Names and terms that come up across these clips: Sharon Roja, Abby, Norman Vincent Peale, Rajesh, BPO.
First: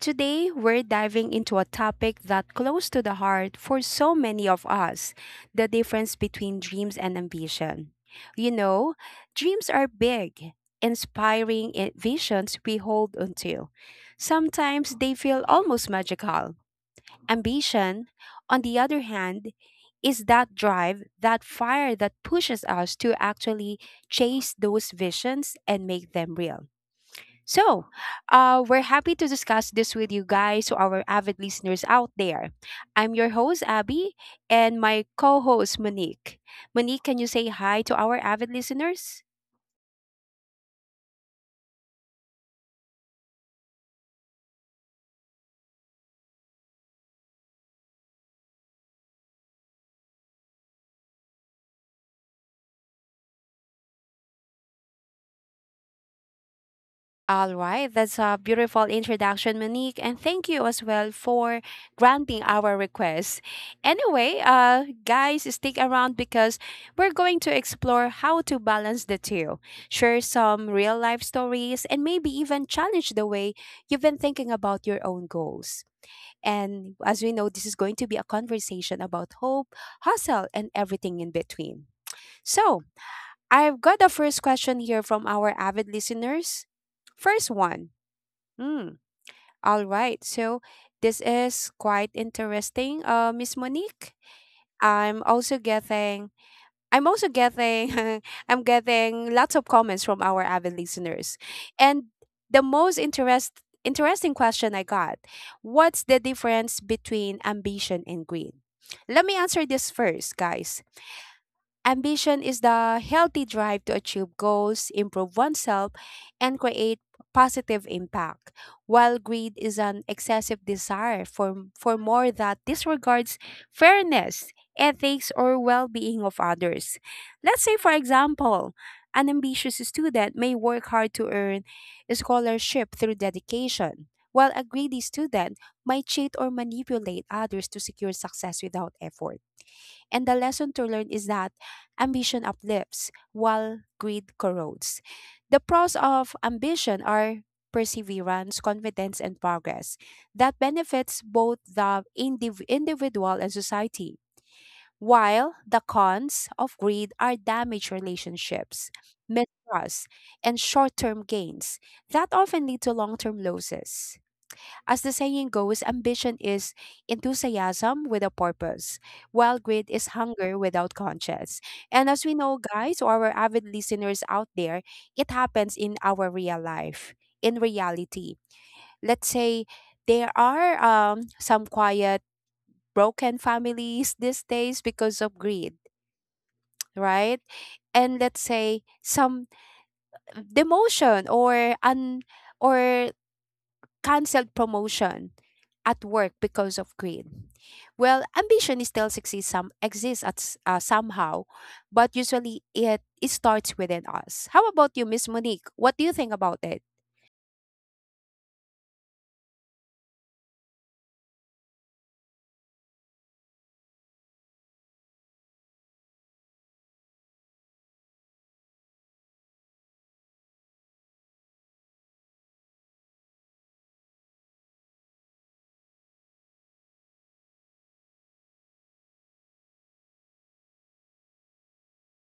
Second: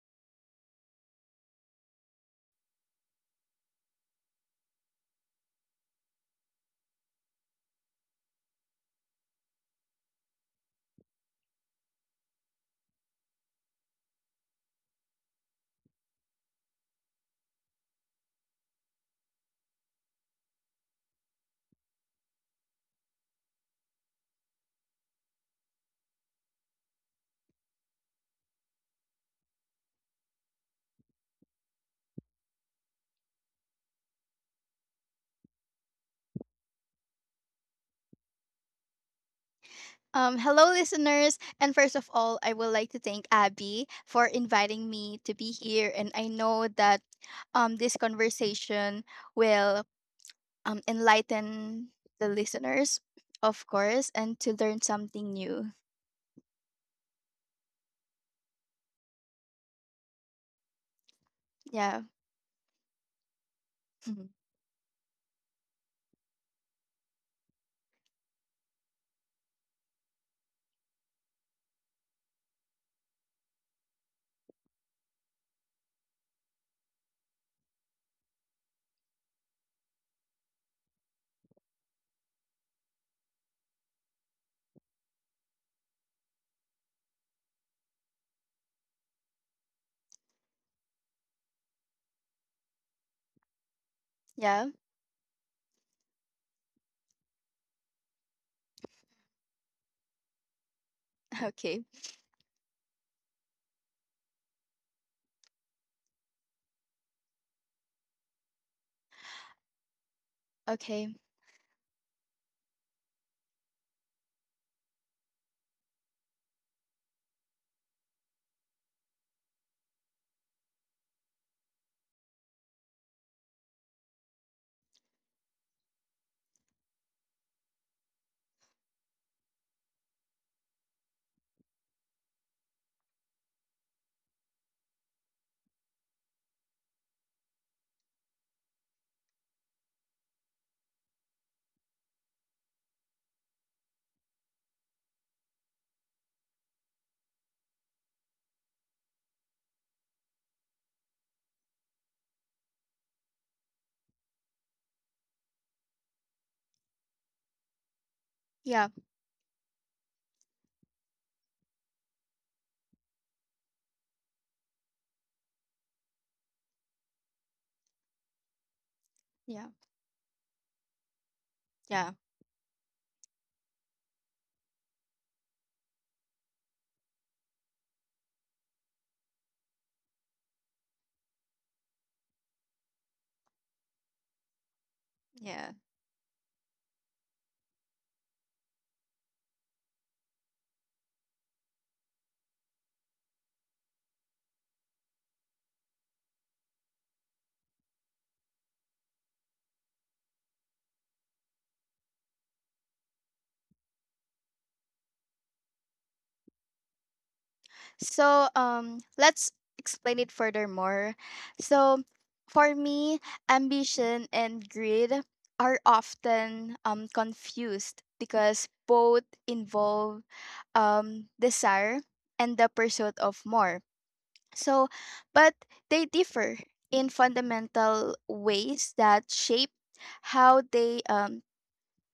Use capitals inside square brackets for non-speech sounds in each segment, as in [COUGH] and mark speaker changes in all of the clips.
Speaker 1: Today, we're diving into a topic that's close to the heart for so many of us, the difference between dreams and ambition. You know, dreams are big, inspiring visions we hold onto. Sometimes they feel almost magical. Ambition, on the other hand, is that drive, that fire that pushes us to actually chase those visions and make them real. So, we're happy to discuss this with you guys, so our avid listeners out there. I'm your host, Abby, and my co host, Monique. Monique, can you say hi to our avid listeners?
Speaker 2: Hello, listeners. And first of all, I would like to thank Abby for inviting me to be here. And I know that this conversation will enlighten the listeners, of course, and to learn something new.
Speaker 1: All right, that's a beautiful introduction, Monique, and thank you as well for
Speaker 2: Yeah.
Speaker 1: granting our request.
Speaker 2: Mhm.
Speaker 1: Anyway, guys, stick around because we're going to explore how to balance the two, share some real life stories, and maybe even challenge the way you've been thinking about your own goals. And as we know, this is going to be a conversation about hope, hustle, and everything in between. So, I've got the first question here from our avid listeners. First one. Mm, all right. So this is quite interesting, Miss Monique.
Speaker 2: Yeah.
Speaker 1: I'm also getting I'm also getting [LAUGHS] I'm getting lots of comments from our avid listeners.
Speaker 2: [LAUGHS] Okay.
Speaker 1: And the most interesting question I got, what's the difference between ambition and greed? Let me answer this first, guys.
Speaker 2: Okay.
Speaker 1: Ambition is the healthy drive to achieve goals, improve oneself, and create positive impact, while greed is an excessive desire for more that disregards fairness, ethics, or well being of others. Let's say, for example, an ambitious student may work hard to earn a scholarship through dedication, while a greedy student might cheat or manipulate others to secure success without effort. And the lesson to learn is that ambition uplifts while greed corrodes. The pros of ambition are perseverance, confidence, and progress that benefits both the individual and society. While the cons of greed are damaged relationships,
Speaker 2: Yeah.
Speaker 1: mistrust, and short term gains that often lead to long term losses. As the saying goes, ambition is enthusiasm with a purpose, while
Speaker 2: Yeah.
Speaker 1: greed is hunger without conscience. And
Speaker 2: Yeah.
Speaker 1: as we know, guys, or our avid listeners out there, it happens in our real life, in reality. Let's say there are some quiet, broken families these days because of greed,
Speaker 2: Yeah.
Speaker 1: right? And let's say some demotion or un or canceled promotion at work because of greed. Well, ambition is still exists some exists somehow, but usually it starts within us. How about you, Miss Monique? What do you think about it?
Speaker 2: Let's explain it furthermore. So for me, ambition and greed are often confused because both involve desire and the pursuit of more. So, but they differ in fundamental ways that shape how they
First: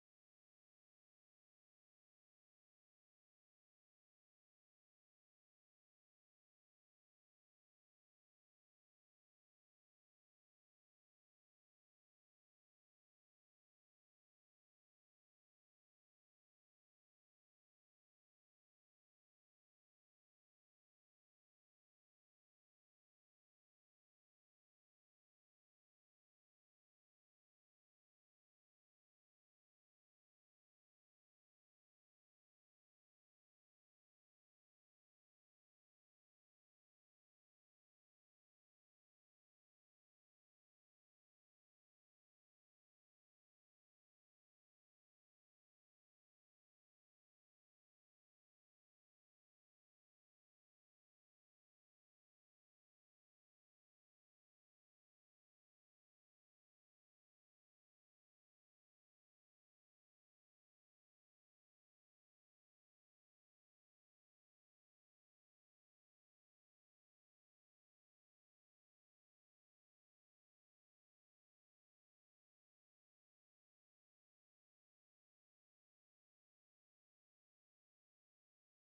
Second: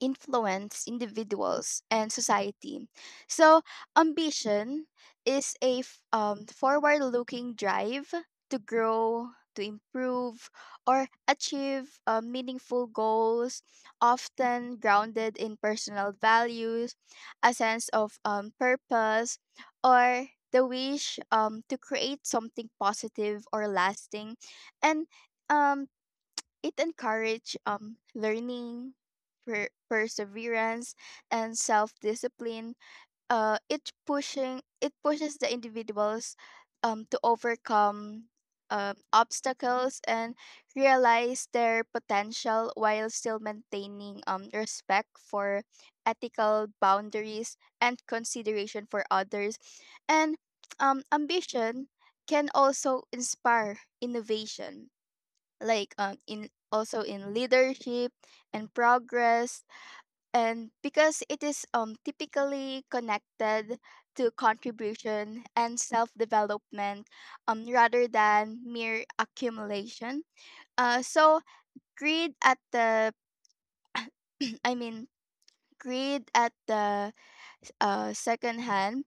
Speaker 2: influence individuals and society. So, ambition is a forward looking drive to grow, to improve, or achieve meaningful goals, often grounded in personal values, a sense of purpose, or the wish to create something positive or lasting. And um, it encourages learning, perseverance, and self-discipline. It pushes the individuals to overcome obstacles and realize their potential while still maintaining respect for ethical boundaries and consideration for others. And ambition can also inspire innovation like in leadership and progress, and because it is typically connected to contribution and self-development rather than mere accumulation. So greed at the [CLEARS THROAT] I mean greed at the second hand,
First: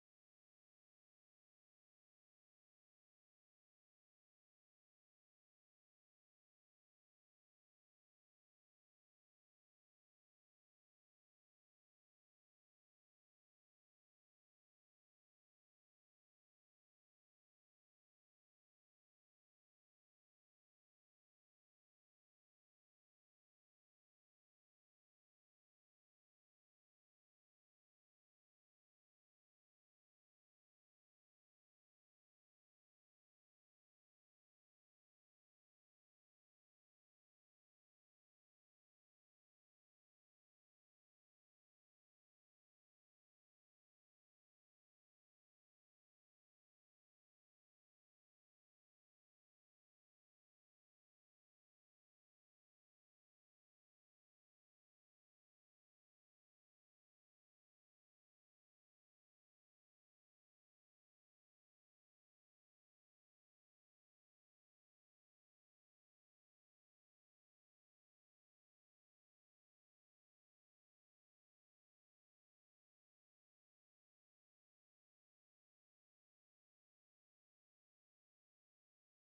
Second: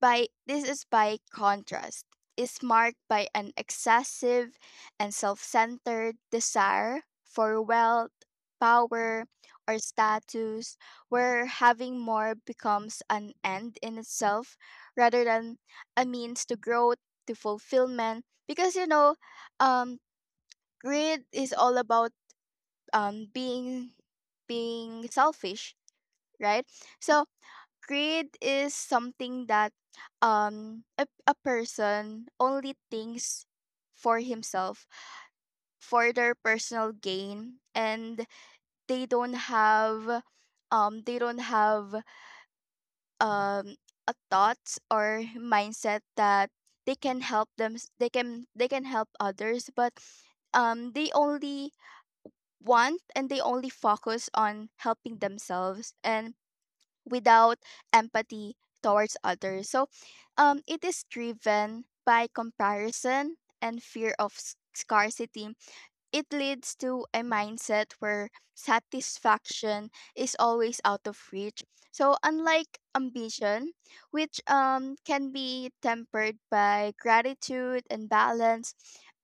Speaker 2: by this is, by contrast, is marked by an excessive and self-centered desire for wealth, power, or status, where having more becomes an end in itself rather than a means to growth, to fulfillment. Because you know, um greed is all about um being being selfish, right? So grade is something that a person only thinks for himself, for their personal gain, and they don't have um they don't have um a thought or mindset that they can help others, but they only want and they only focus on helping themselves, and without empathy towards others. So, it is driven by comparison and fear of scarcity. It leads to a mindset where satisfaction is always out of reach. So unlike ambition, which can be tempered by gratitude and balance,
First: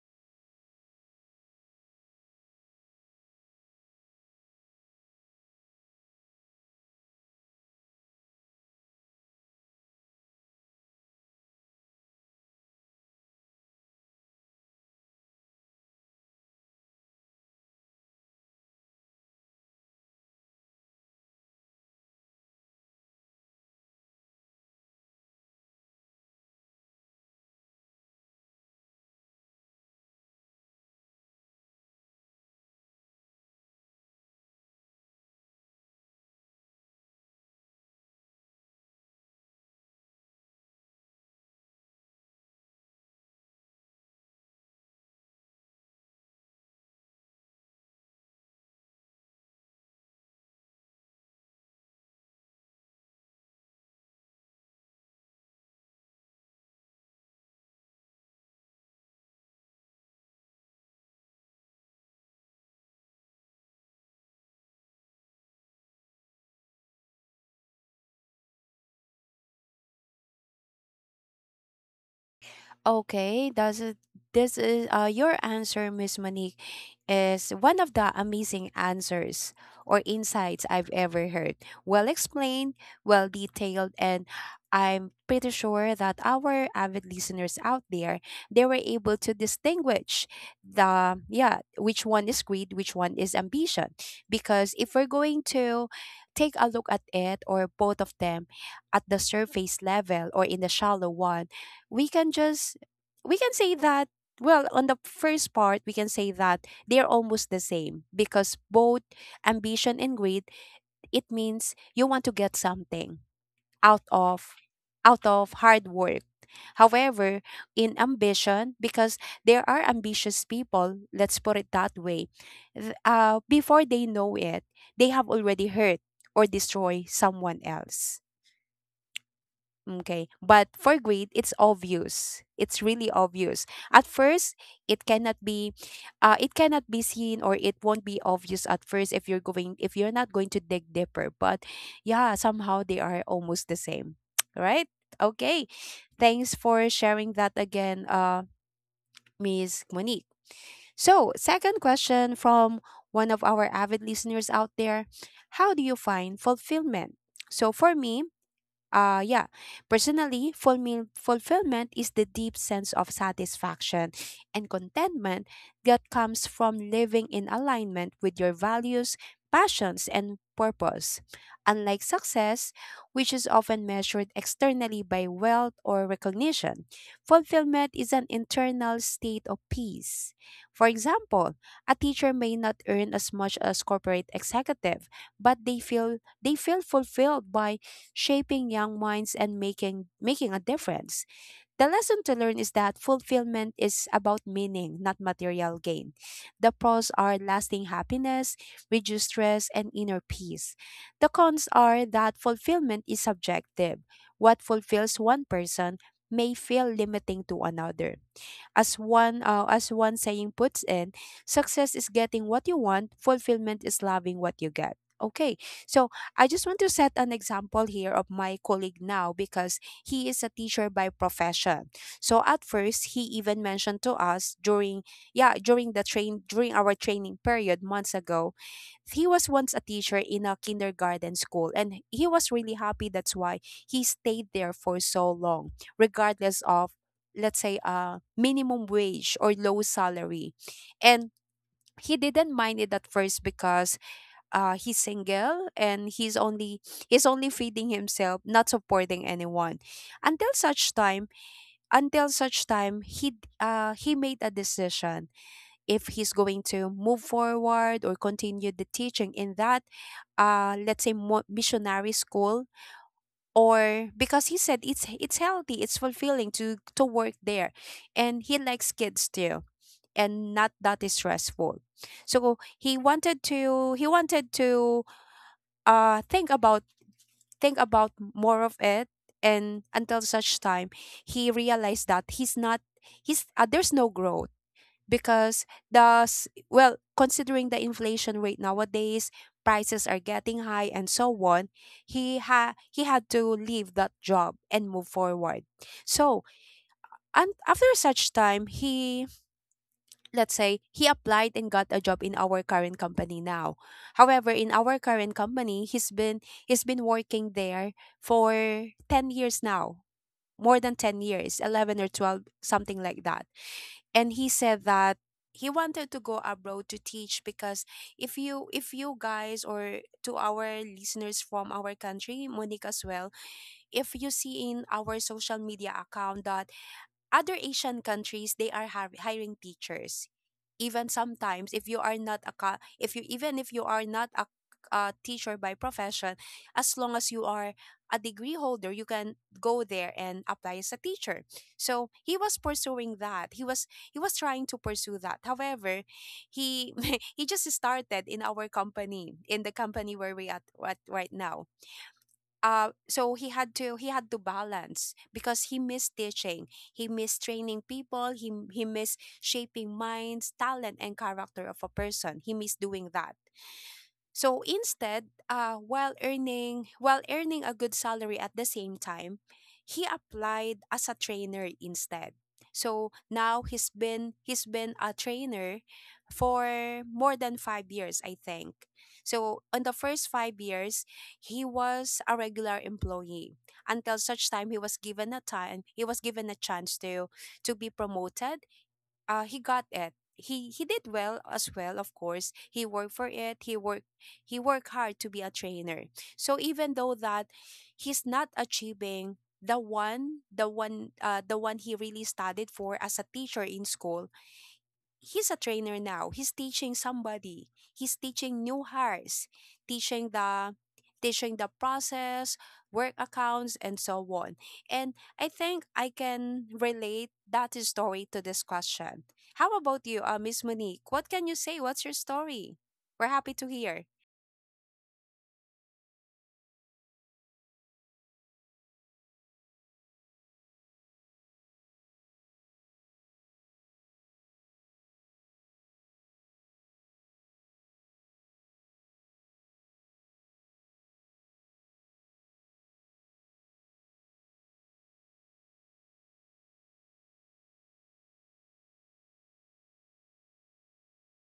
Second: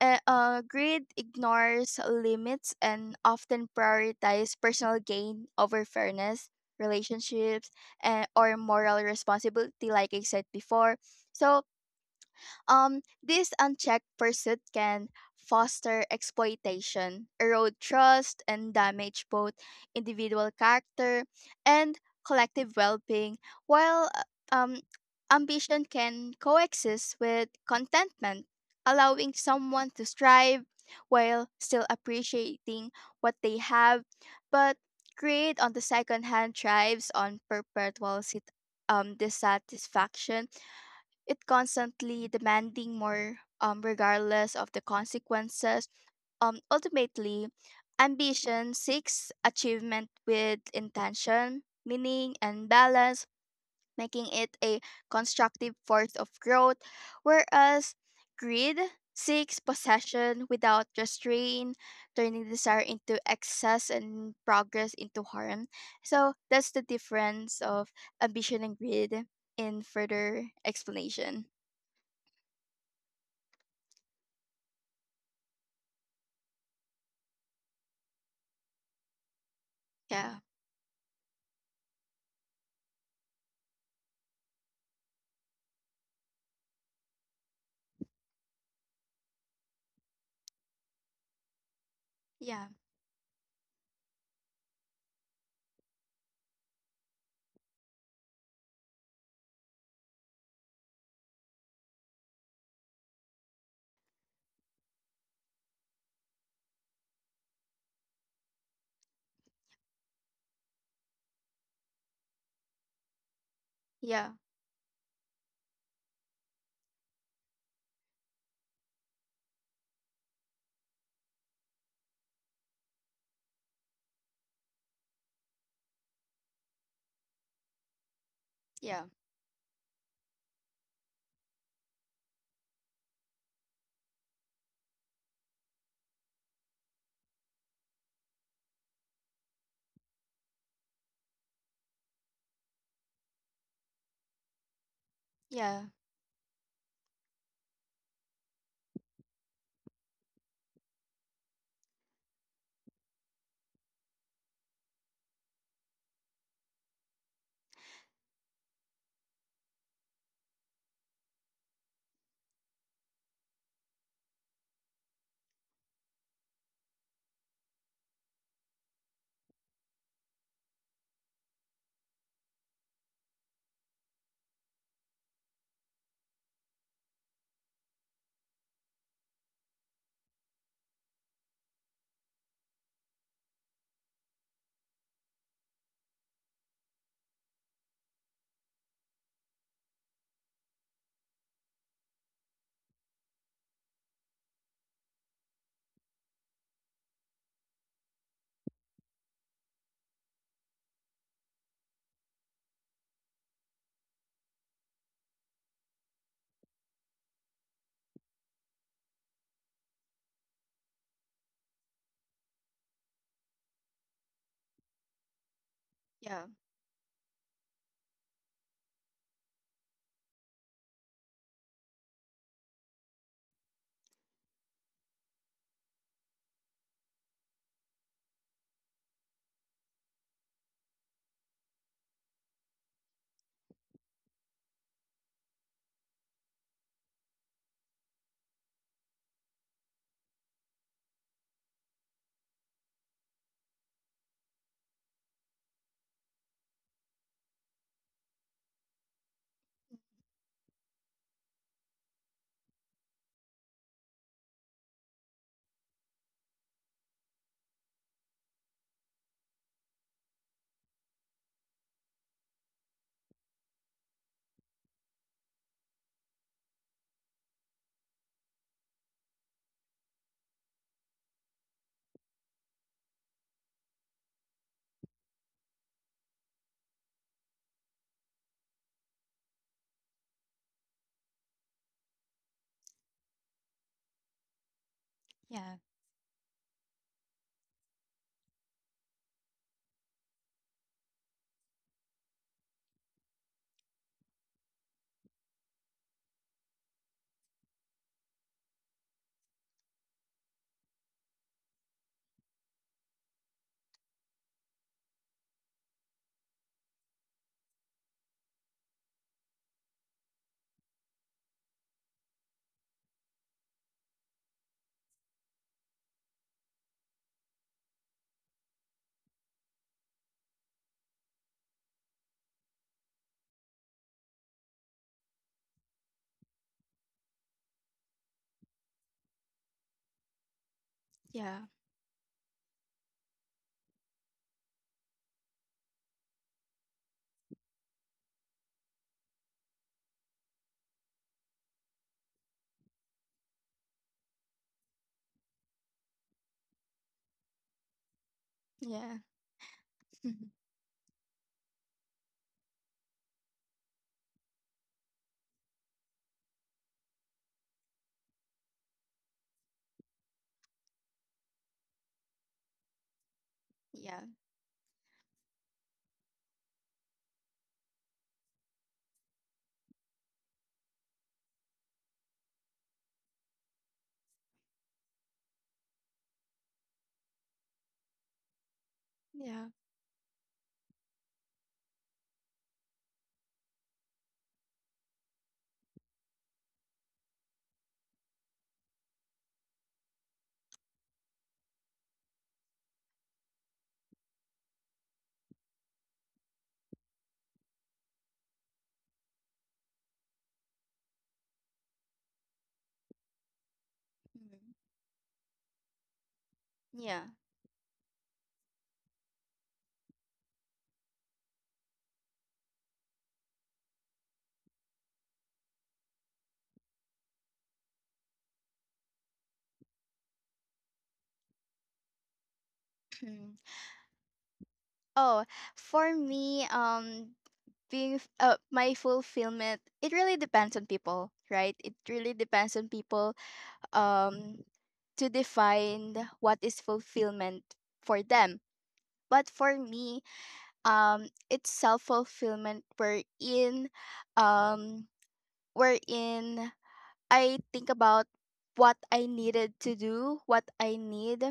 Speaker 2: greed ignores limits and often prioritizes personal gain over fairness, relationships, and or moral responsibility. Like I said before, so this unchecked pursuit can foster exploitation, erode trust, and damage both individual character and collective well being, while um, ambition can coexist with contentment, allowing someone to strive while still appreciating what they have. But greed, on the second hand, thrives on perpetual dissatisfaction, it constantly demanding more regardless of the consequences. Ultimately, ambition seeks achievement with intention, meaning, and balance, making it a constructive force of growth, whereas greed seeks possession without restraint, turning desire into excess and progress into harm. So that's the difference of ambition and greed in further explanation.
Speaker 1: Okay, this is your answer, Miss Monique, is one of the amazing answers or
Speaker 2: Yeah,
Speaker 1: insights I've ever heard. Well explained, well detailed, and I'm pretty sure that our avid listeners out there they were able to distinguish the yeah which one is
Speaker 2: yeah,
Speaker 1: greed, which one is ambition. Because if we're going to take a look at it or both of them at the surface level or in the shallow one we can just we can say that well on the first part we can say that they're almost the same because both ambition and greed it means you want to get something out
Speaker 2: yeah,
Speaker 1: of out of hard work however in ambition because there are ambitious people let's put it that way before they know it they have already hurt or destroy someone else. Okay. But for greed, it's obvious. It's really obvious. At first, it cannot be it cannot be seen or it won't be obvious at first if you're not going to dig deeper. But yeah, somehow they are almost the same. [TSK] Right? Okay.
Speaker 2: yeah,
Speaker 1: Thanks for sharing that again, Miss Monique. So, second question from one of our avid listeners out there. How do you find fulfillment? So for me, yeah, personally, fulfillment is the deep sense of satisfaction and contentment that comes from living in alignment with your values, passions, and purpose. Unlike success, which is often measured externally by wealth or recognition, fulfillment is an internal state of peace. For example, a teacher may not earn as much as corporate executive, but they feel fulfilled by shaping young minds and making a difference. The lesson to learn is that fulfillment is about meaning, not material gain. The pros are lasting happiness, reduced stress, and inner peace. The cons are that fulfillment is subjective. What fulfills one person may feel limiting to another. As one saying puts in, success is getting what you want, fulfillment is loving what you get. Okay. So,
Speaker 2: yeah,
Speaker 1: I just want to set an example here of my colleague now because he is a teacher by profession. So, at first, he even mentioned to us during yeah, during the train during our training period months ago, he was once a teacher in a kindergarten school and he was really happy. That's why he stayed there for so long regardless of, let's say, minimum wage or low salary, and he didn't mind it at first because he's single and he's only feeding himself, not supporting anyone. until such time until such time he made a decision if he's going to move forward or continue the teaching in that, let's say, missionary school, or because he said it's healthy it's fulfilling to work there and he likes kids too, and not that is stressful. So he wanted to think about more of it, and until such time he realized that he's not he's there's no growth, because
Speaker 2: yeah,
Speaker 1: well, considering the inflation rate nowadays, prices are getting high and so on, he had to leave that job and move forward. So, and after such time he, let's say, he applied and got a job in our current company now. However, in our current company he's been working there for 10 years now, more than 10 years, 11 or 12, something like that. And he said that he wanted to go abroad to teach because if you guys or to our listeners from our country, Monique, as well, if you see in our social media account that other Asian countries they are hiring teachers. Even
Speaker 2: yeah,
Speaker 1: sometimes, if you are not a co- if you even if you are not a, a teacher by profession, as long as you are a degree holder, you can go there and apply as a teacher. So he was pursuing that. He was trying to pursue that. However, he [LAUGHS] he just started in our
Speaker 2: yeah, yeah,
Speaker 1: company, in the company where we
Speaker 2: [LAUGHS]
Speaker 1: at right now. So he had to balance because he missed teaching, he missed training people, he missed shaping minds, talent and character of a person. He missed doing that.
Speaker 2: yeah,
Speaker 1: So instead, while earning a good salary at the same time, he applied as a trainer instead. So now he's been a trainer for more than 5 years, I think. So
Speaker 2: yeah,
Speaker 1: in the first 5 years, he was a regular employee until such time he was given a time he was given a chance to be promoted. He got it, he did well as well. Of course, he worked for it. He worked hard to be a trainer. So, even though that he's not achieving the one the one he really studied for as a teacher in school,
Speaker 2: mm,
Speaker 1: he's a trainer now. He's teaching
Speaker 2: yeah.
Speaker 1: somebody. He's teaching new hires, teaching the teaching the process, work accounts, and so on. And I think I can relate that story to this question. How about you, Miss Monique? What can you say? What's your story? We're happy
Speaker 2: Mm.
Speaker 1: to hear.
Speaker 2: Oh, for me, my fulfillment, it really depends on people, right? It really depends on people, um, to define what is fulfillment for them. But for me, it's self fulfillment We're in, um, we're in, I think about what I needed to do, what I need,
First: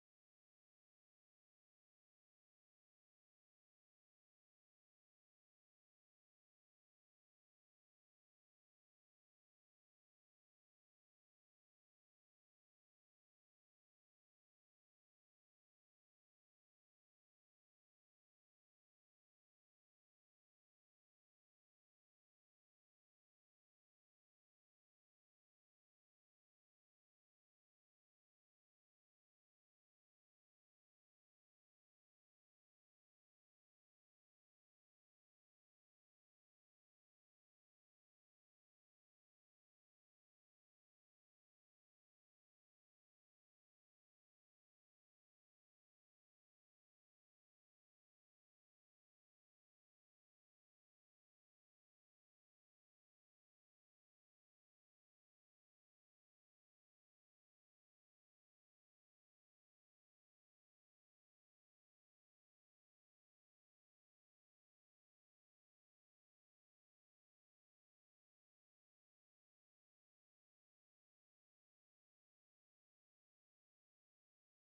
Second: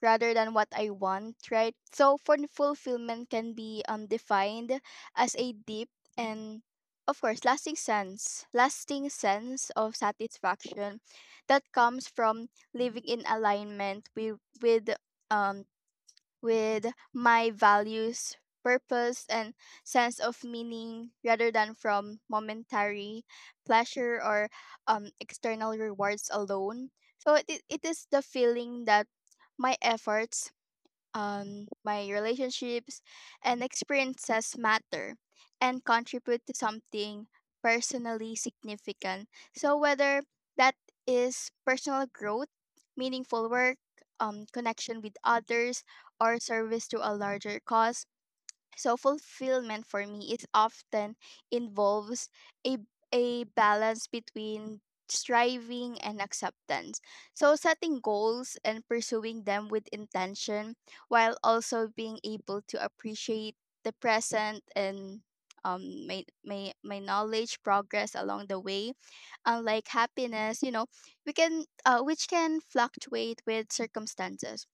Speaker 2: rather than what I want, right? So for fulfillment can be defined as a deep and, of course, lasting sense of satisfaction that comes from living in alignment with um with my values, purpose, and sense of meaning rather than from momentary pleasure or external rewards alone. It is the feeling that my efforts, my relationships, and experiences matter and contribute to something personally significant. So, whether that is personal growth, meaningful work, connection with others, or service to a larger cause, so fulfillment for me is often involves a a balance between striving and acceptance. So setting goals and pursuing them with intention while also being able to appreciate the present and my knowledge progress along the way. Unlike happiness, you know, we can which can fluctuate with circumstances,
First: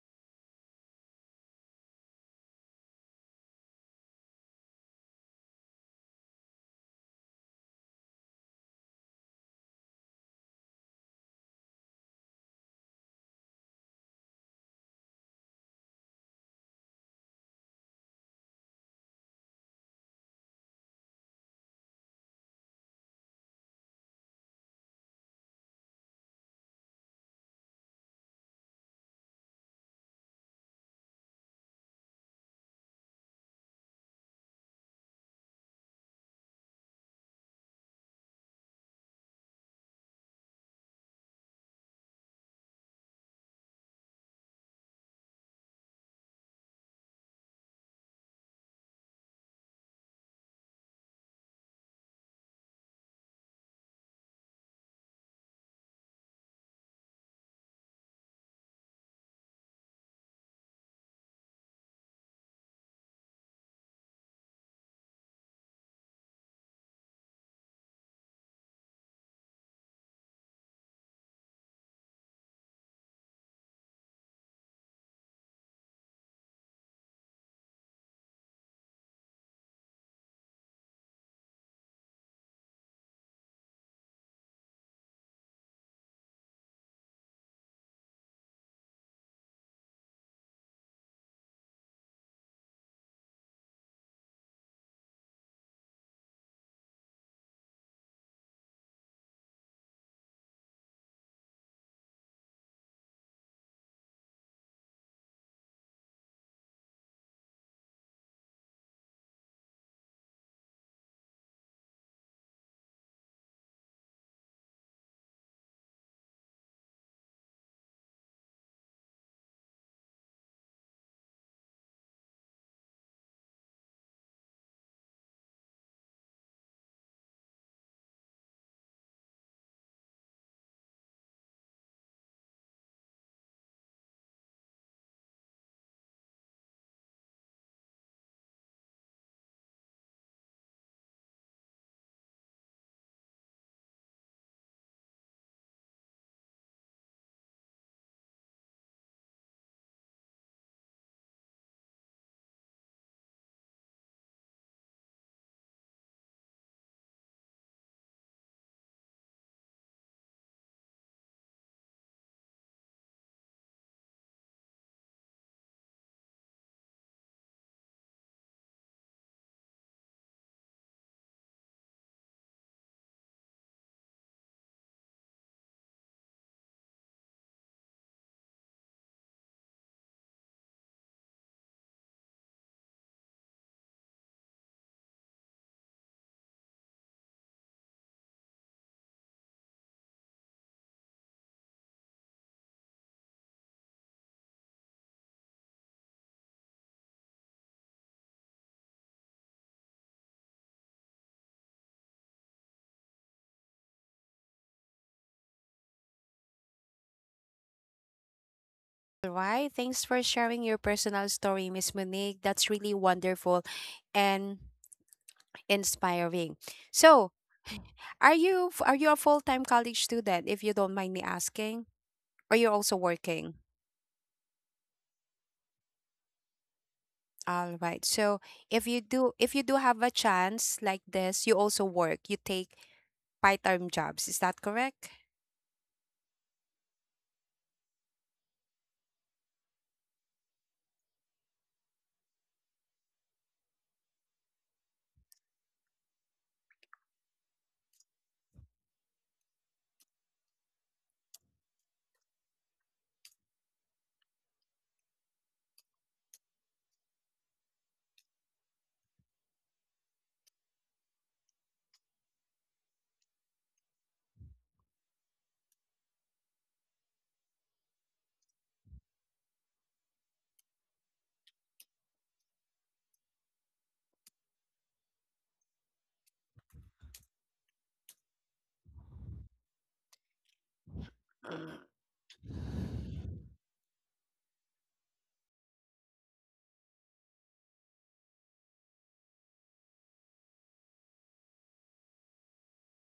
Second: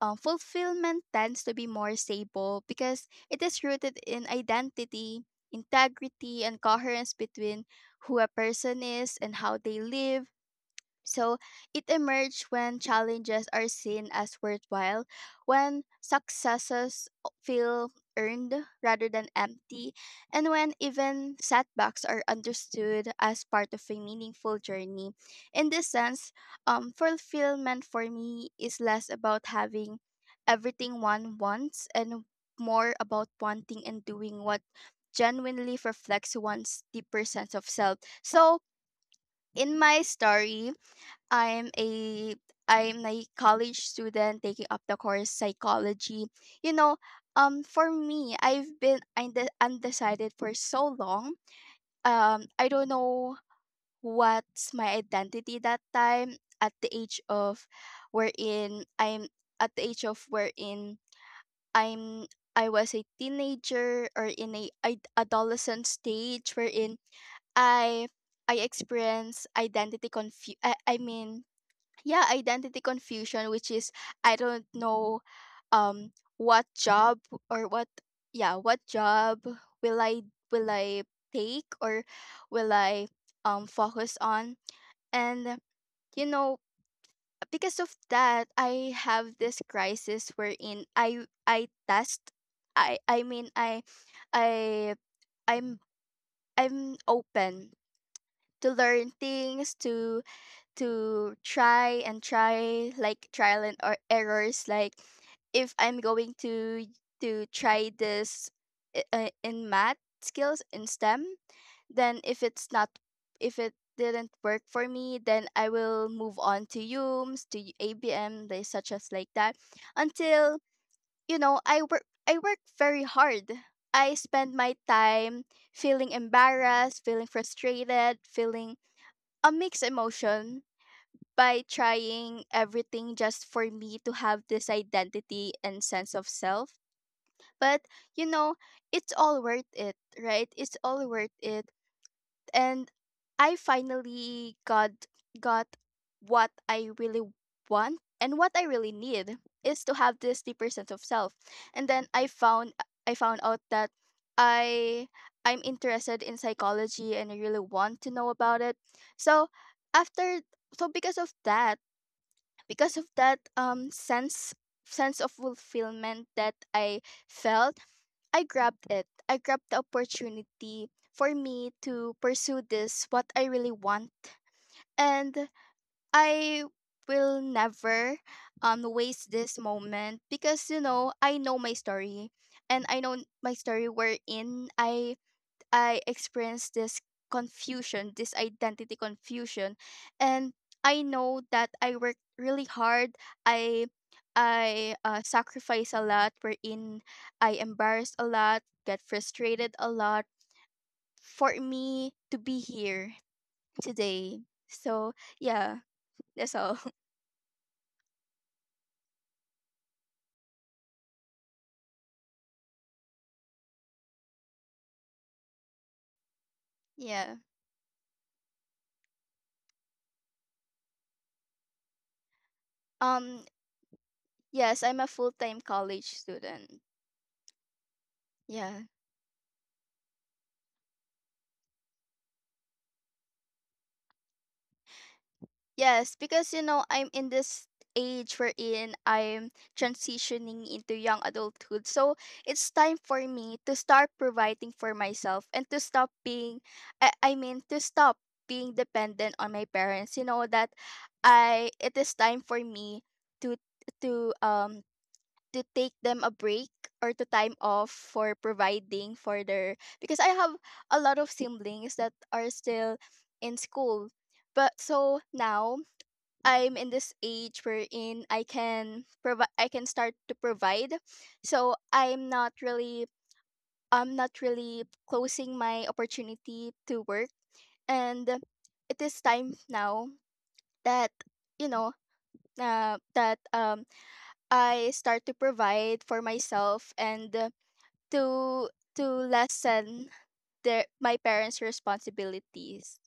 Speaker 2: fulfillment tends to be more stable because it is rooted in identity, integrity, and coherence between who a person is and how they live. So it emerged when challenges are seen as worthwhile, when successes feel earned rather than empty, and when even setbacks are understood as part of a meaningful journey. In this sense, fulfillment for me is less about having everything one wants and more about wanting and doing what genuinely reflects one's deeper sense of self. So, in my story, I'm a I'm a college student taking up the course psychology. You know, for me, I've been undecided for so long. I don't know what's my identity that time, at the age of wherein I'm, at the age of wherein I'm I was a teenager, or in a ad- adolescent stage wherein I I experience identity confusion, which is, I don't know, um what job or what, yeah, what job will I take or will I focus on. And you know, because of that, I have this crisis wherein I test I mean I i'm I'm open to learn things, to try and try like trial and or errors, like if I'm going to try this, in math skills in STEM, then if it's not, if it didn't work for me, then I will move on to UMS to abm, they such as like that. Until, you know, I work very hard. I spend my time feeling embarrassed, feeling frustrated, feeling a mixed emotion, by trying everything just for me to have this identity and sense of self. But, you know, it's all worth it, right? It's all worth it. And I finally got what I really want, and what I really need is to have this deeper sense of self. And then I found out that I I'm interested in psychology and I really want to know about it. So after, so because of that because of that sense of fulfillment that I felt, I grabbed it. I grabbed the opportunity for me to pursue this, what I really want. And I will never waste this moment, because you know, I know my story, and I know my story, wherein I experienced this confusion, this identity confusion. And I know that I worked really hard. I I sacrifice a lot, wherein I embarrassed a lot, get frustrated a lot, for me to be here today. So yeah, that's all. [LAUGHS]
Speaker 1: Right. Thanks for sharing your personal story, Miss Monique. That's really wonderful and inspiring. So,
Speaker 2: Yeah.
Speaker 1: are are you a full-time college student, if you don't mind me asking? Or you're also
Speaker 2: Um.
Speaker 1: working?
Speaker 2: Yes, I'm a full time college student.
Speaker 1: All right. So
Speaker 2: Yeah.
Speaker 1: if you do have a chance like this, you also work. You take part-time jobs. Is that correct?
Speaker 2: Yes, because you know, I'm in this age wherein I'm transitioning into young adulthood. So it's time for me to start providing for myself and to stop being, to stop being dependent on my parents. You know, that I, it is time for me to, to, um, to take them a break, or to time off for providing for their, because I have a lot of siblings that are still in school. But so now I'm in this age wherein I can provide, I can start to provide. So I'm not really closing my opportunity to work. And it is time now that, you know, that I start to provide for myself, and to to lessen their, my parents' responsibilities.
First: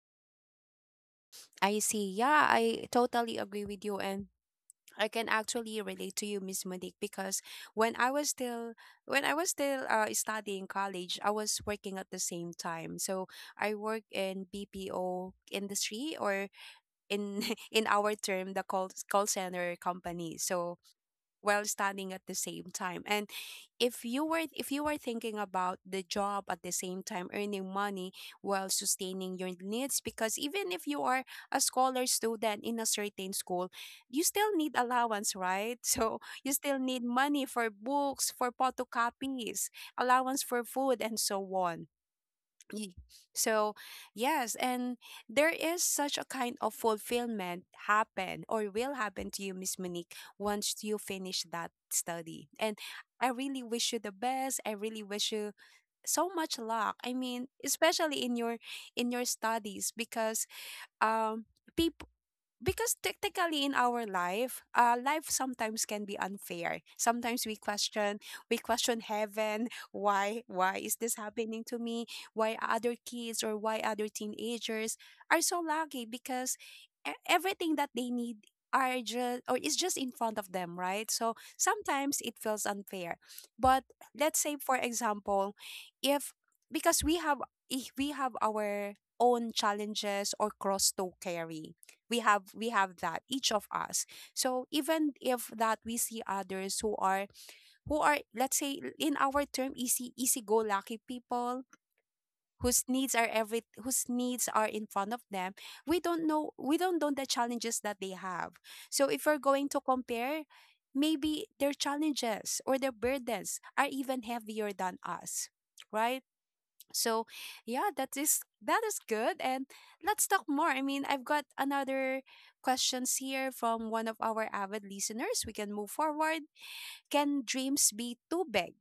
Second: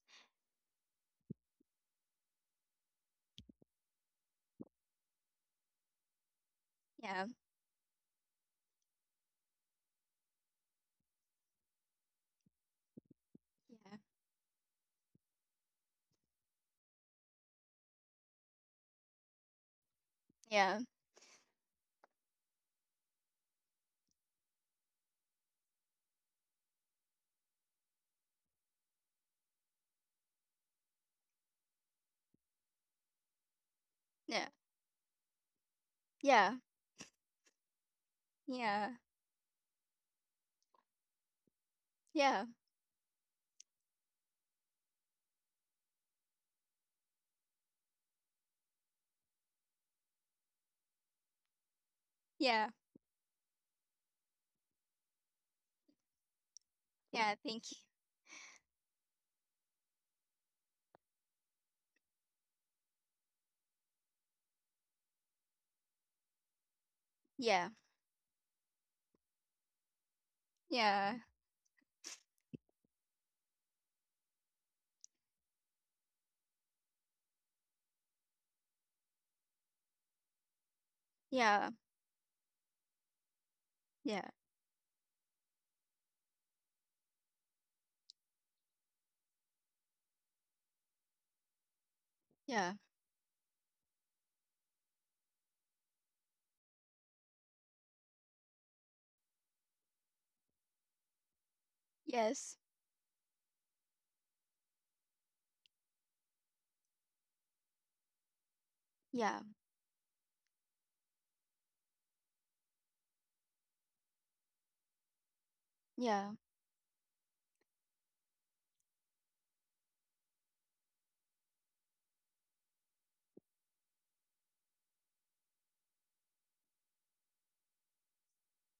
Speaker 1: I see. Yeah, I totally agree with you and I can actually relate to you, Miss Monique,
Speaker 2: Yeah.
Speaker 1: because when I was still when I was still studying college, I was working at the same time. So I work in BPO industry or in [LAUGHS] in our term the call center company so
Speaker 2: Yeah.
Speaker 1: while studying at the same time. And if you were thinking about the job at the same time earning money while sustaining your needs, because even if you are a scholar student in a certain school, you
Speaker 2: Yeah.
Speaker 1: still need allowance, right? [LAUGHS] So you
Speaker 2: Yeah.
Speaker 1: still need money for books, for
Speaker 2: Yeah.
Speaker 1: photocopies, allowance for food, and so on.
Speaker 2: Yeah. Yeah.
Speaker 1: Ye- So, yes, and there is such a kind of fulfillment happen or will happen to you, Miss Monique, once you finish that study.
Speaker 2: Yeah.
Speaker 1: And I really wish you the best. I really wish you so much luck. I
Speaker 2: Yeah.
Speaker 1: mean,
Speaker 2: Thank you.
Speaker 1: especially in your studies, because um people, because technically in our life life sometimes can be unfair. Sometimes we
Speaker 2: Yeah,
Speaker 1: question heaven, why is this
Speaker 2: yeah,
Speaker 1: happening to me, why other kids or why other teenagers are so lucky? Because everything that they need are just, or is just in front of them, right? So
Speaker 2: yeah,
Speaker 1: sometimes it feels unfair, but
Speaker 2: yeah,
Speaker 1: let's say, for example, if, because we have, if we have our own challenges or cross to carry, we have we
Speaker 2: yeah,
Speaker 1: have that, each of us. So even if that we see others who are, who are, let's say in our term, easy go lucky people,
Speaker 2: yes,
Speaker 1: whose needs are every whose needs are in front of them, we don't know the challenges that they have. So if we're
Speaker 2: yeah,
Speaker 1: going to compare, maybe their challenges or their burdens are even heavier than us, right?
Speaker 2: yeah,
Speaker 1: So yeah, that is good. And let's talk more. I mean, I've got another questions here from one of our avid listeners. We can move forward. Can dreams be too big?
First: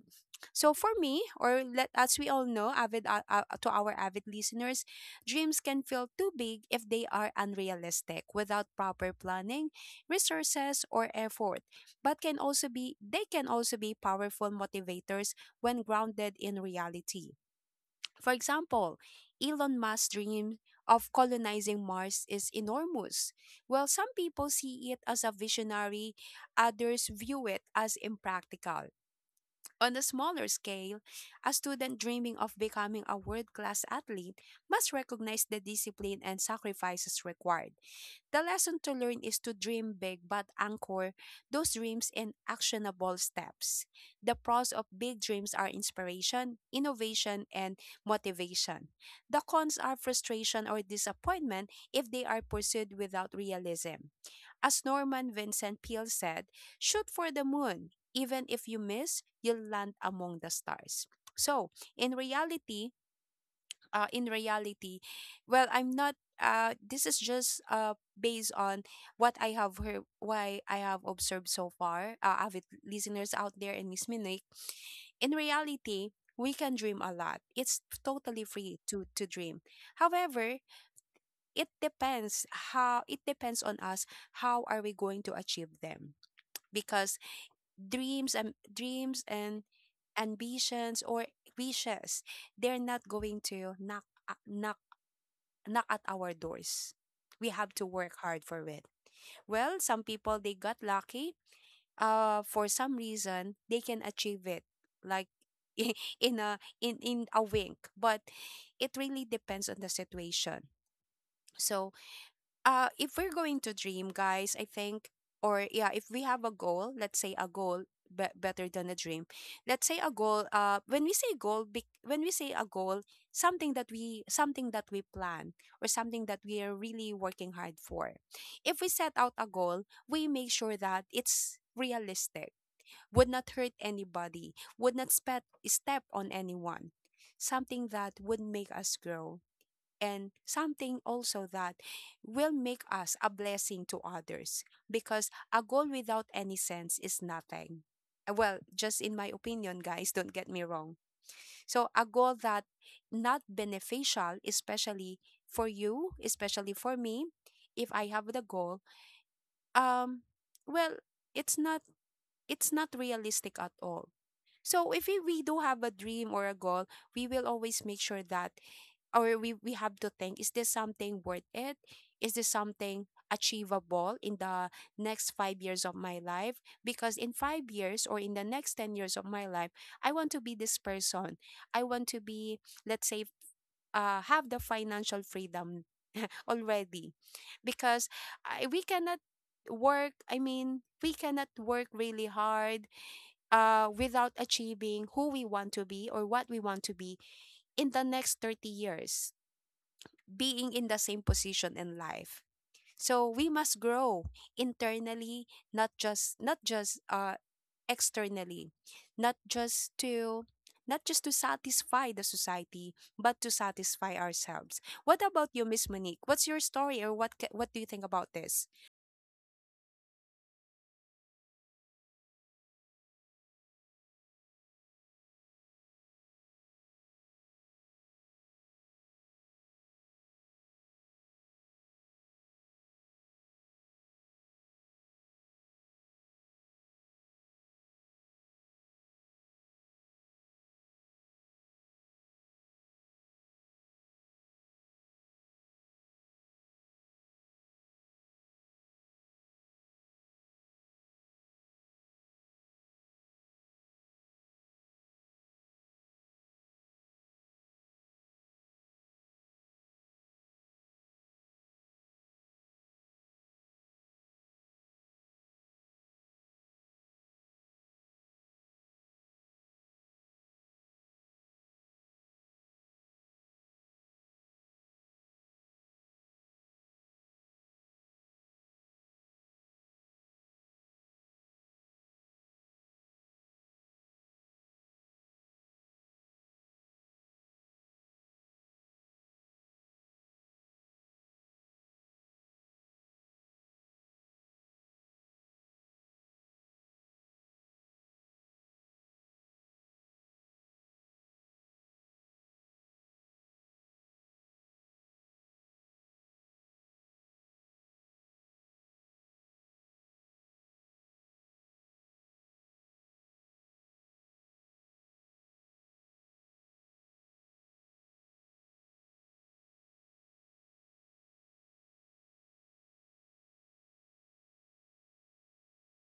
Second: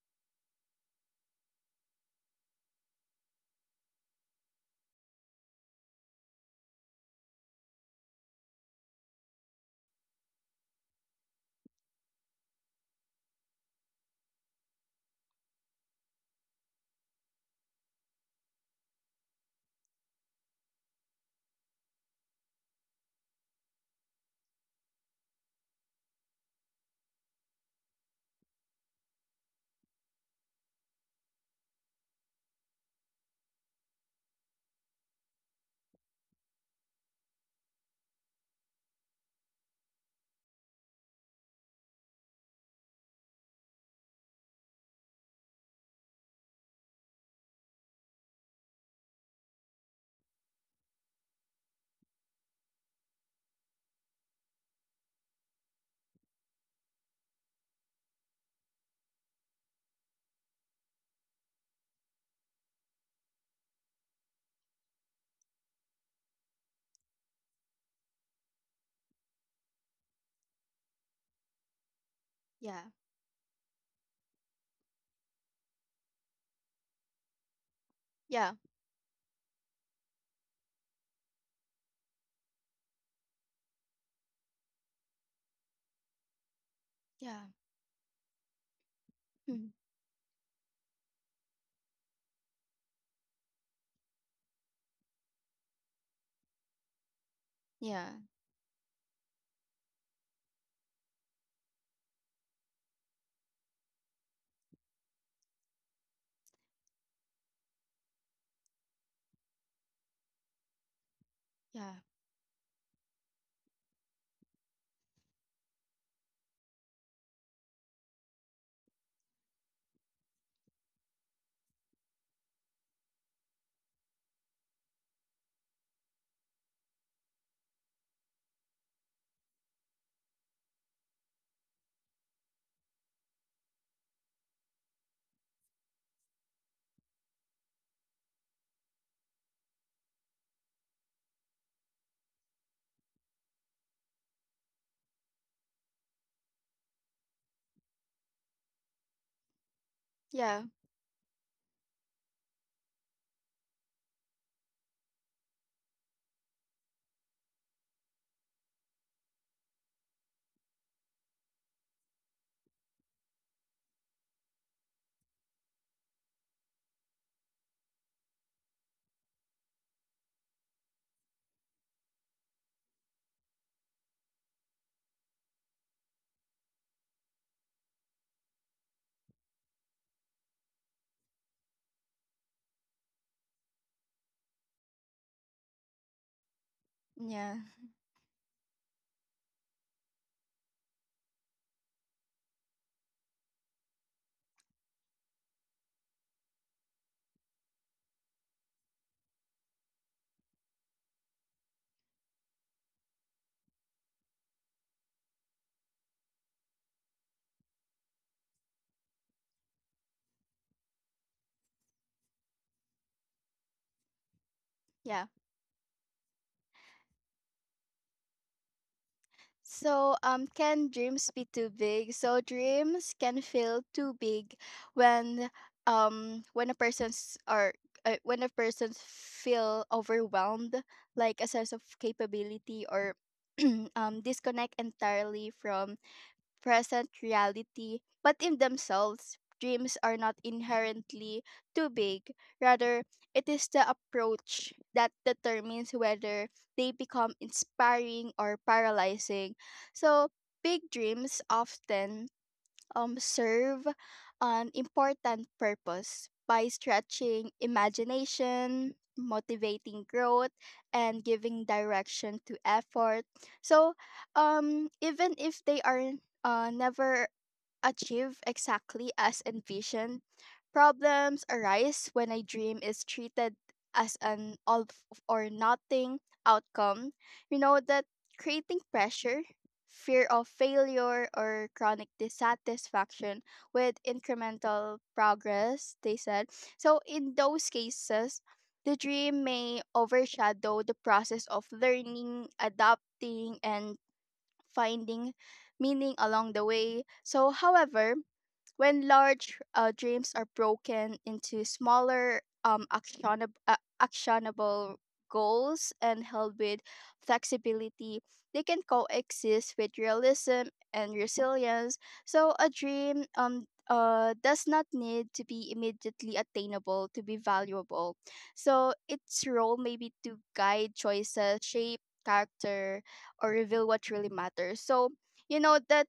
Speaker 1: So for me, or let as we all know, avid to our avid listeners, dreams can feel too big if they are unrealistic without proper planning, resources, or effort. But can also be they can also be powerful motivators when grounded in reality. For example, Elon Musk's dream of colonizing Mars is enormous. While some people see it as a visionary, others view it as impractical. On a smaller scale, a student dreaming of becoming a world class athlete must recognize the discipline and sacrifices required. The lesson to learn is to dream big but anchor those dreams in actionable steps. The pros of big dreams are inspiration, innovation, and motivation. The cons are frustration or disappointment if they are pursued without realism. As Norman Vincent Peale said, shoot for the moon. Even if you miss, you'll land among the stars. So, in reality, in reality, well I'm not this is just based on what I have heard, why I have observed so far, avid
Speaker 2: yeah,
Speaker 1: listeners out there and Miss Minic. In reality, we can dream a lot. It's totally
Speaker 2: yeah,
Speaker 1: free to dream. However, it depends on us how are we going to achieve them, because
Speaker 2: yeah,
Speaker 1: dreams and
Speaker 2: mm,
Speaker 1: ambitions or wishes, they're not going to knock at our doors. We have to
Speaker 2: yeah,
Speaker 1: work hard for it. Well, some people they got lucky. For some reason they can achieve it, like [LAUGHS] in a in in a wink. But it really depends on the situation.
Speaker 2: yeah,
Speaker 1: So if we're going to dream, guys, I think, or yeah, if we have a goal, let's say a goal, better than a dream. Let's say a goal, uh, when we say goal, be- when we say a goal, something that we, something that we plan, or something that we are really working hard for. If we set out a goal, we make sure that it's realistic, would not hurt anybody, would not step on anyone, something that would make us grow, and something also that will make us a blessing to others, because a goal without any sense is nothing. Well, just in my opinion, guys, don't get me
Speaker 2: yeah,
Speaker 1: wrong. So, a goal that not beneficial, especially for you, especially for me, if I have the goal, um, well, it's not, it's not realistic at all. So if we do have a dream or a goal, we will always make sure that, or we have to think, is this something worth it, is this something achievable in the next 5 years of my life? Because in 5 years, or in the next 10 years of my life, I want to be this person. I want to be, let's say, have the financial freedom [LAUGHS] already,
Speaker 2: yeah,
Speaker 1: because we cannot work I mean we cannot work really hard without achieving who we want to be or what we want to be in the next 30 years, being in the same position in life. So we must grow internally, not just externally, not just to not just to satisfy the society, but to satisfy ourselves. What
Speaker 2: yeah.
Speaker 1: about you, Miss Monique? What's your story, or what do you think about this?
Speaker 2: So, can dreams be too big? So, dreams can feel too big when, when a person's or when a person feel overwhelmed, like a sense of capability or [CLEARS THROAT] disconnect entirely from present reality. But in themselves, dreams are not inherently too big. Rather, it is the approach that determines whether they become inspiring or paralyzing. So, big dreams often serve an important purpose by stretching imagination, motivating growth, and giving direction to effort. So, even if they are never achieve exactly as envisioned. Problems arise when a dream is treated as an or nothing outcome. You know that, creating pressure, fear of failure, or chronic dissatisfaction with incremental progress, they said. So, in those cases, the dream may overshadow the process of learning, adapting, and finding meaning along the way. So, however, when large dreams are broken into smaller, actionable goals and held with flexibility, they can coexist with realism and resilience. So a dream does not need to be immediately attainable to be valuable. So its role may be to guide choices, shape character, or reveal what really matters. So you know that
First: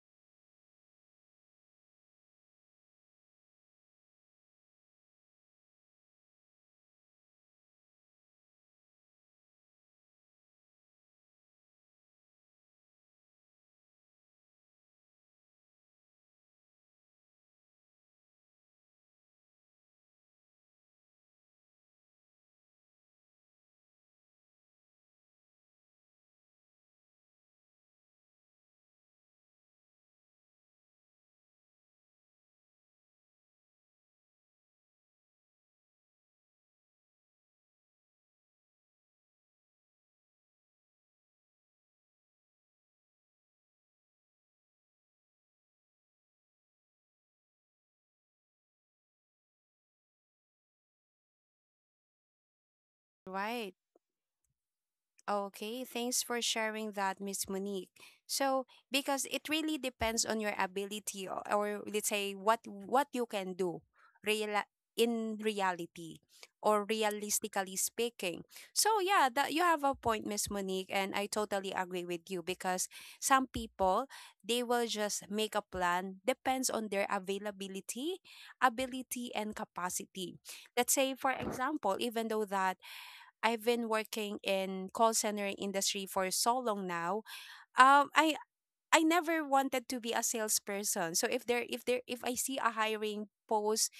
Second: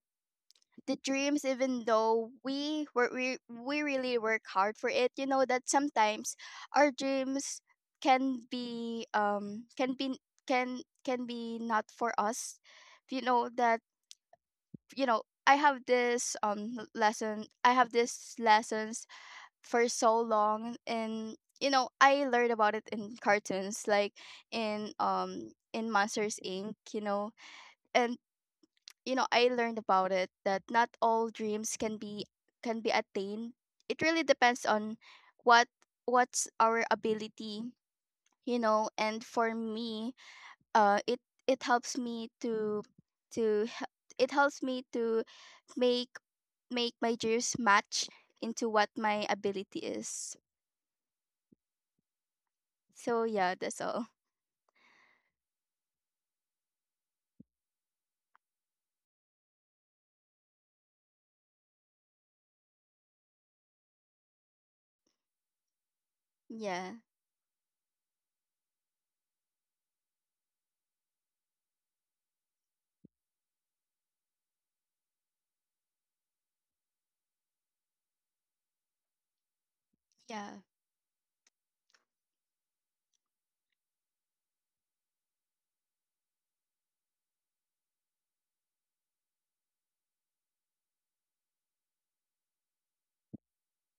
Speaker 2: the dreams, even though we really work hard for it, you know that sometimes our dreams can be, can be not for us. You know that, you know, I have this l- lesson I have this lessons for so long, and you know, I learned about it in cartoons, like in Monsters Inc, you know. And you know, I learned about it that not all dreams can be attained. It really depends on what, what's our ability. You know, and for me, it, it helps me to h- it helps me to make make my dreams match into what my ability is. So yeah,
Speaker 1: Right.
Speaker 2: that's all.
Speaker 1: Okay, thanks for sharing that, Miss Monique. So, because it really depends on your ability, or let's say what you can do, real, in reality, or
Speaker 2: Yeah.
Speaker 1: realistically speaking. So, yeah, that you have a point, Miss Monique, and I totally agree with you, because some people they will just make a plan depends on their availability, ability, and capacity.
Speaker 2: Yeah.
Speaker 1: Let's say, for example, even though that I've been working in call center industry for so long now. Um, I I never wanted to be a salesperson. So if I see a hiring post,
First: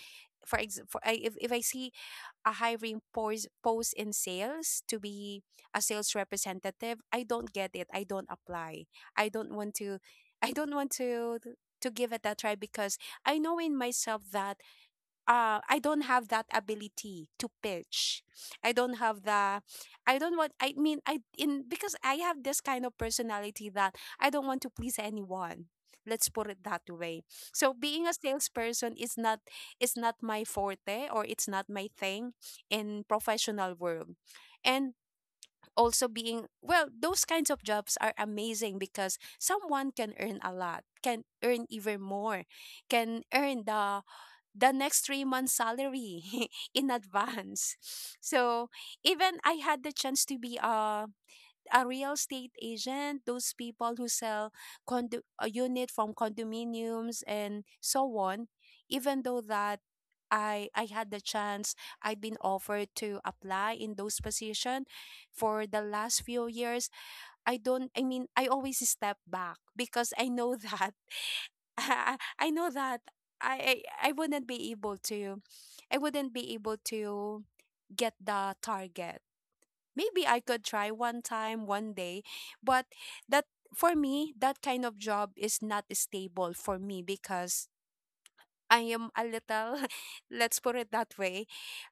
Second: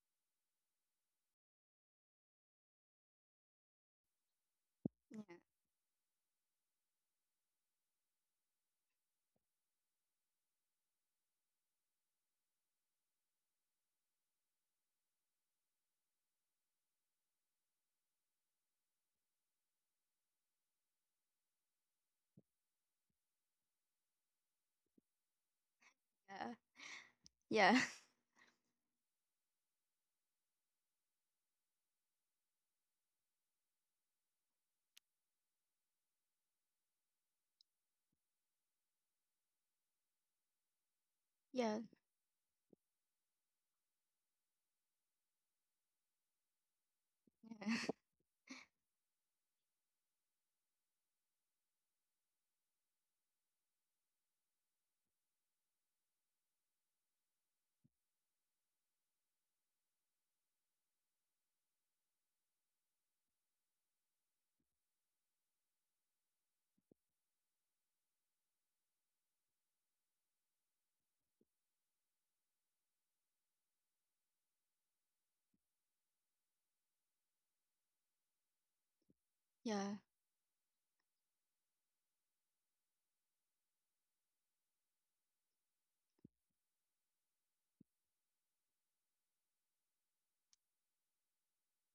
Speaker 1: for ex example, if I see a hiring post in sales, to
Speaker 2: Yeah.
Speaker 1: be a sales representative, I don't get it. I don't apply. I don't want to I don't want to give it a try, because I know in myself that I don't have that ability to pitch. I don't have the, I don't want. I mean, I in because I have this kind of personality that I don't want to please anyone. Let's put it that way. So
Speaker 2: Yeah.
Speaker 1: being a salesperson is not, is not my forte, or it's not my thing in professional world. And also being, well, those kinds of jobs are amazing because someone can earn a lot, can
Speaker 2: [LAUGHS]
Speaker 1: earn
Speaker 2: Yeah. Yeah.
Speaker 1: even more, can earn the next three months salary [LAUGHS] in advance. So even I had the chance to be a real estate agent, those people who sell condo, a unit from condominiums and so on. Even though that I had the chance, I have been offered to apply in those position for the last few years, I don't I mean I always step back because I know [LAUGHS] that [LAUGHS] I know that, I wouldn't be able to, I wouldn't be able to get the target. Maybe I could try one time, one day, but that, for me, that kind of job is not stable for me because I am a little, [LAUGHS] let's put it that way.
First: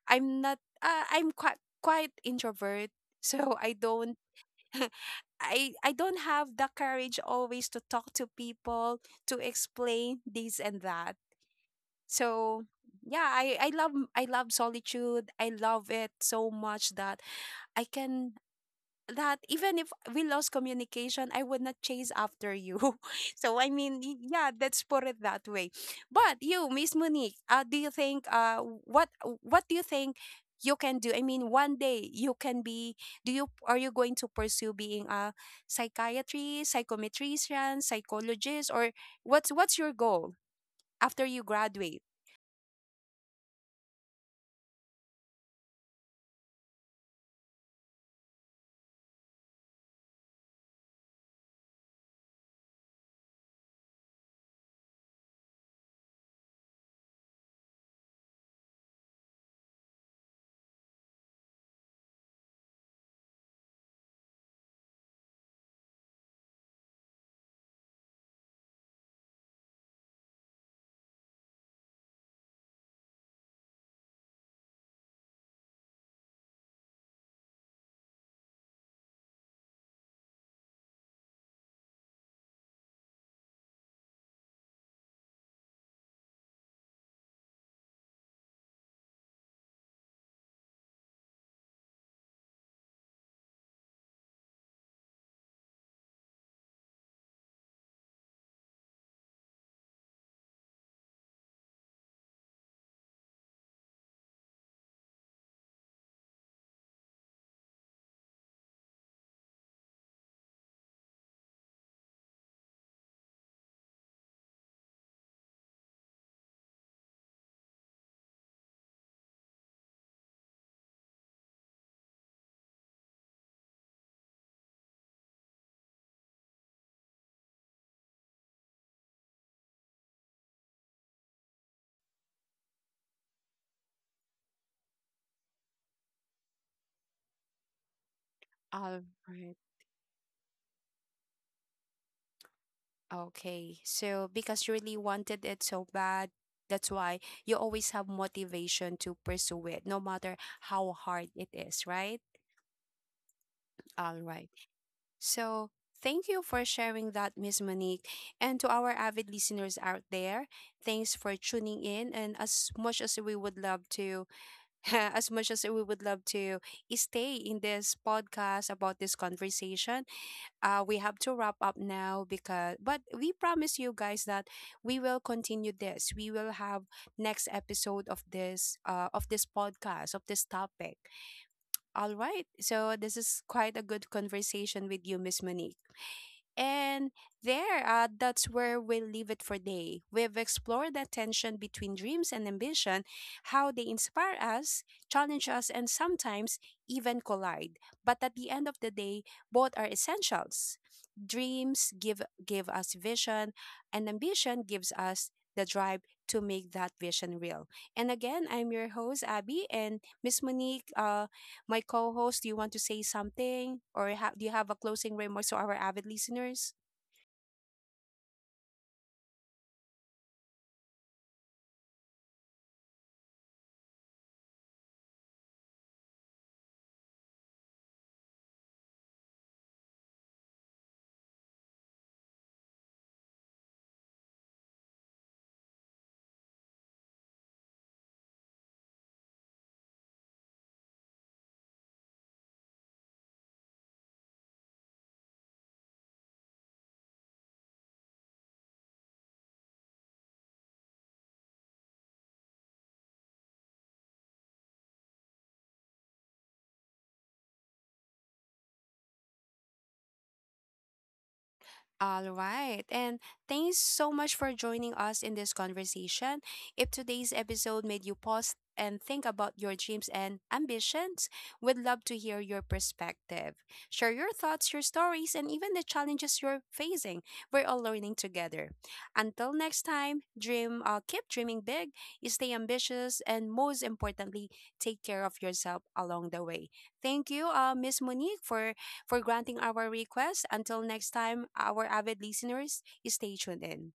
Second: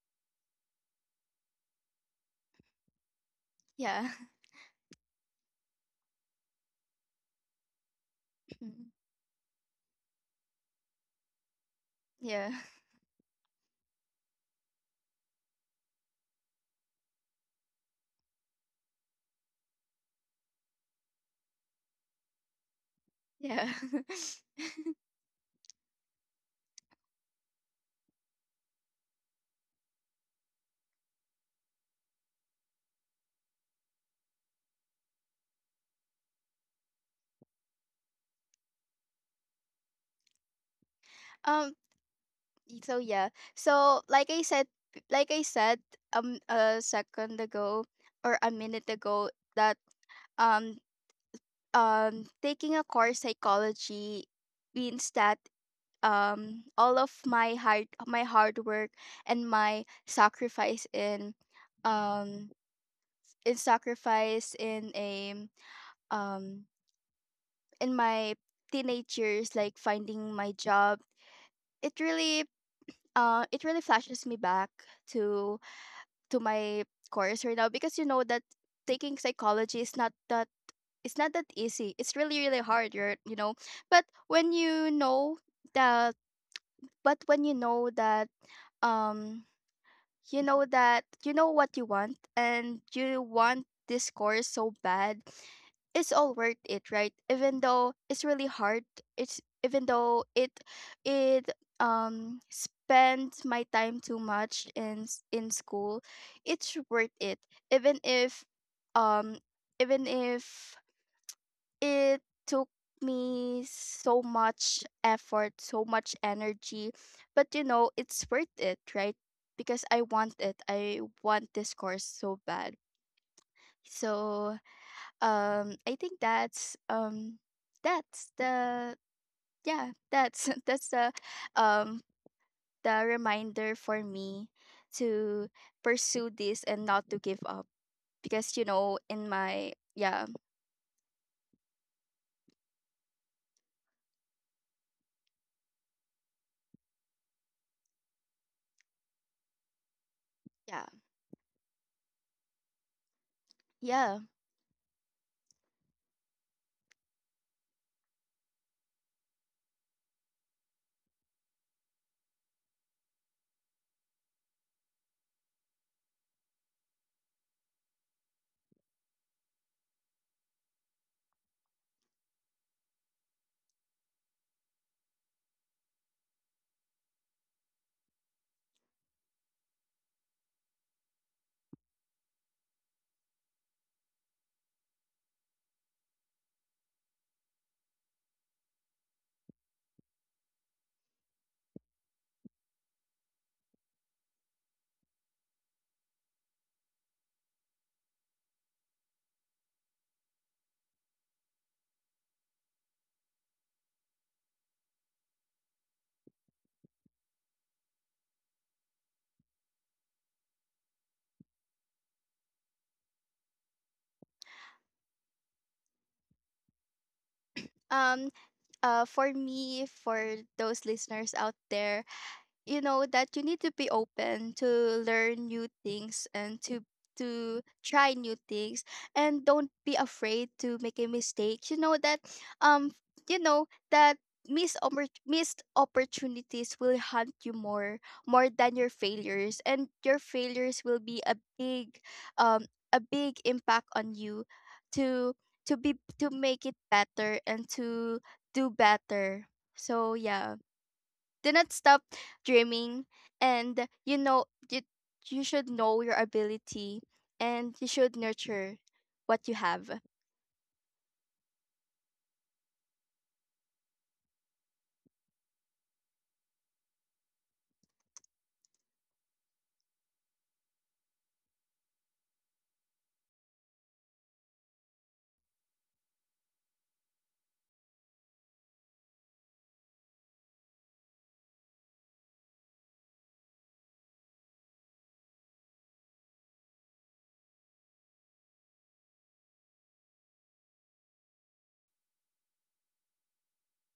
Speaker 1: I'm not I'm quite introvert, [LAUGHS] so I
Speaker 2: Yeah.
Speaker 1: don't
Speaker 2: [LAUGHS]
Speaker 1: [LAUGHS] I don't have the courage always to talk to people, to explain this and that.
Speaker 2: Yeah. Yeah.
Speaker 1: So yeah, I love solitude. I love it so much that I can, that even if we lost communication, I would not chase after you.
Speaker 2: [LAUGHS]
Speaker 1: [LAUGHS] So
Speaker 2: Yeah.
Speaker 1: I mean, yeah, let's put it that way. But you, Miss Monique, do you think, what what do you think you can do, I mean, one day you can be, do you are you going to pursue being a psychiatrist, psychometrician, psychologist, or what's your goal after you
Speaker 2: um
Speaker 1: graduate?
Speaker 2: So yeah. So like I said, like I said a second ago, or a minute ago, that um taking a course psychology means that all of my hard work and my sacrifice in, um in sacrifice in a um in my teenage years, like finding my job, it really, it really flashes me back to to my course right now, because you know that taking psychology is not that, it's not that easy. It's really really hard, you're, you know. But when you know that but when you know that um you know that, you know what you want, and you want this course so bad, it's all worth it, right? Even though it's really hard, it's, even though it spends my time too much in in school, it's worth it. Even if um even if it took me so much effort, so much energy, but you know, it's worth it, right? Because I want it. I want this course so bad. So, I think that's the, yeah, that's [LAUGHS] that's um the reminder for me to pursue this and not to give up, because you know,
Speaker 1: All
Speaker 2: in
Speaker 1: right.
Speaker 2: my, yeah.
Speaker 1: Okay. So because you really wanted it so bad, that's why you always have motivation to pursue it, no matter
Speaker 2: Yeah.
Speaker 1: how hard it is, right?
Speaker 2: Yeah.
Speaker 1: All right. So thank you for sharing that, Miss Monique. And to our avid listeners out there, thanks for tuning in. And as much as we would love to, [LAUGHS] as much as we would love to stay in this podcast about this conversation, we have to wrap up now, because but we promise you guys that we will have next episode of this podcast of this topic. All right, so this is quite a good conversation with you, Miss Monique. And there, that's where we leave it for day. We've explored the tension between dreams and ambition, how they inspire us, challenge us, and sometimes even collide. But at the end of the day, both are essentials. Dreams give give us vision, and ambition gives us the drive to make that vision real. And again, I'm your host, Abby, and Miss Monique. My co-host, do you want to say something, or do you have a closing remarks to our avid listeners?
Speaker 2: um for me, for those listeners out there, you know that you need to be open to learn new things, and to try new things, and don't be afraid to make a mistake. You know that, um you know that missed opportunities will haunt you more more than your failures, and your failures will be um a big impact on you, to to be, to make it better, and to do better. So yeah, do not stop dreaming. And you know, you should know your ability, and you should nurture what you have.
Speaker 1: All right. And thanks so much for joining us in this conversation. If today's episode made you pause and think about your dreams and ambitions, we'd love to hear your perspective. Share your thoughts, your stories, and even the challenges you're facing. We're all learning together. Until next time, keep dreaming big, stay ambitious, and most importantly, take care of yourself along the way. Thank you, Miss Monique, for granting our request. Until next time, our avid listeners, stay tuned in.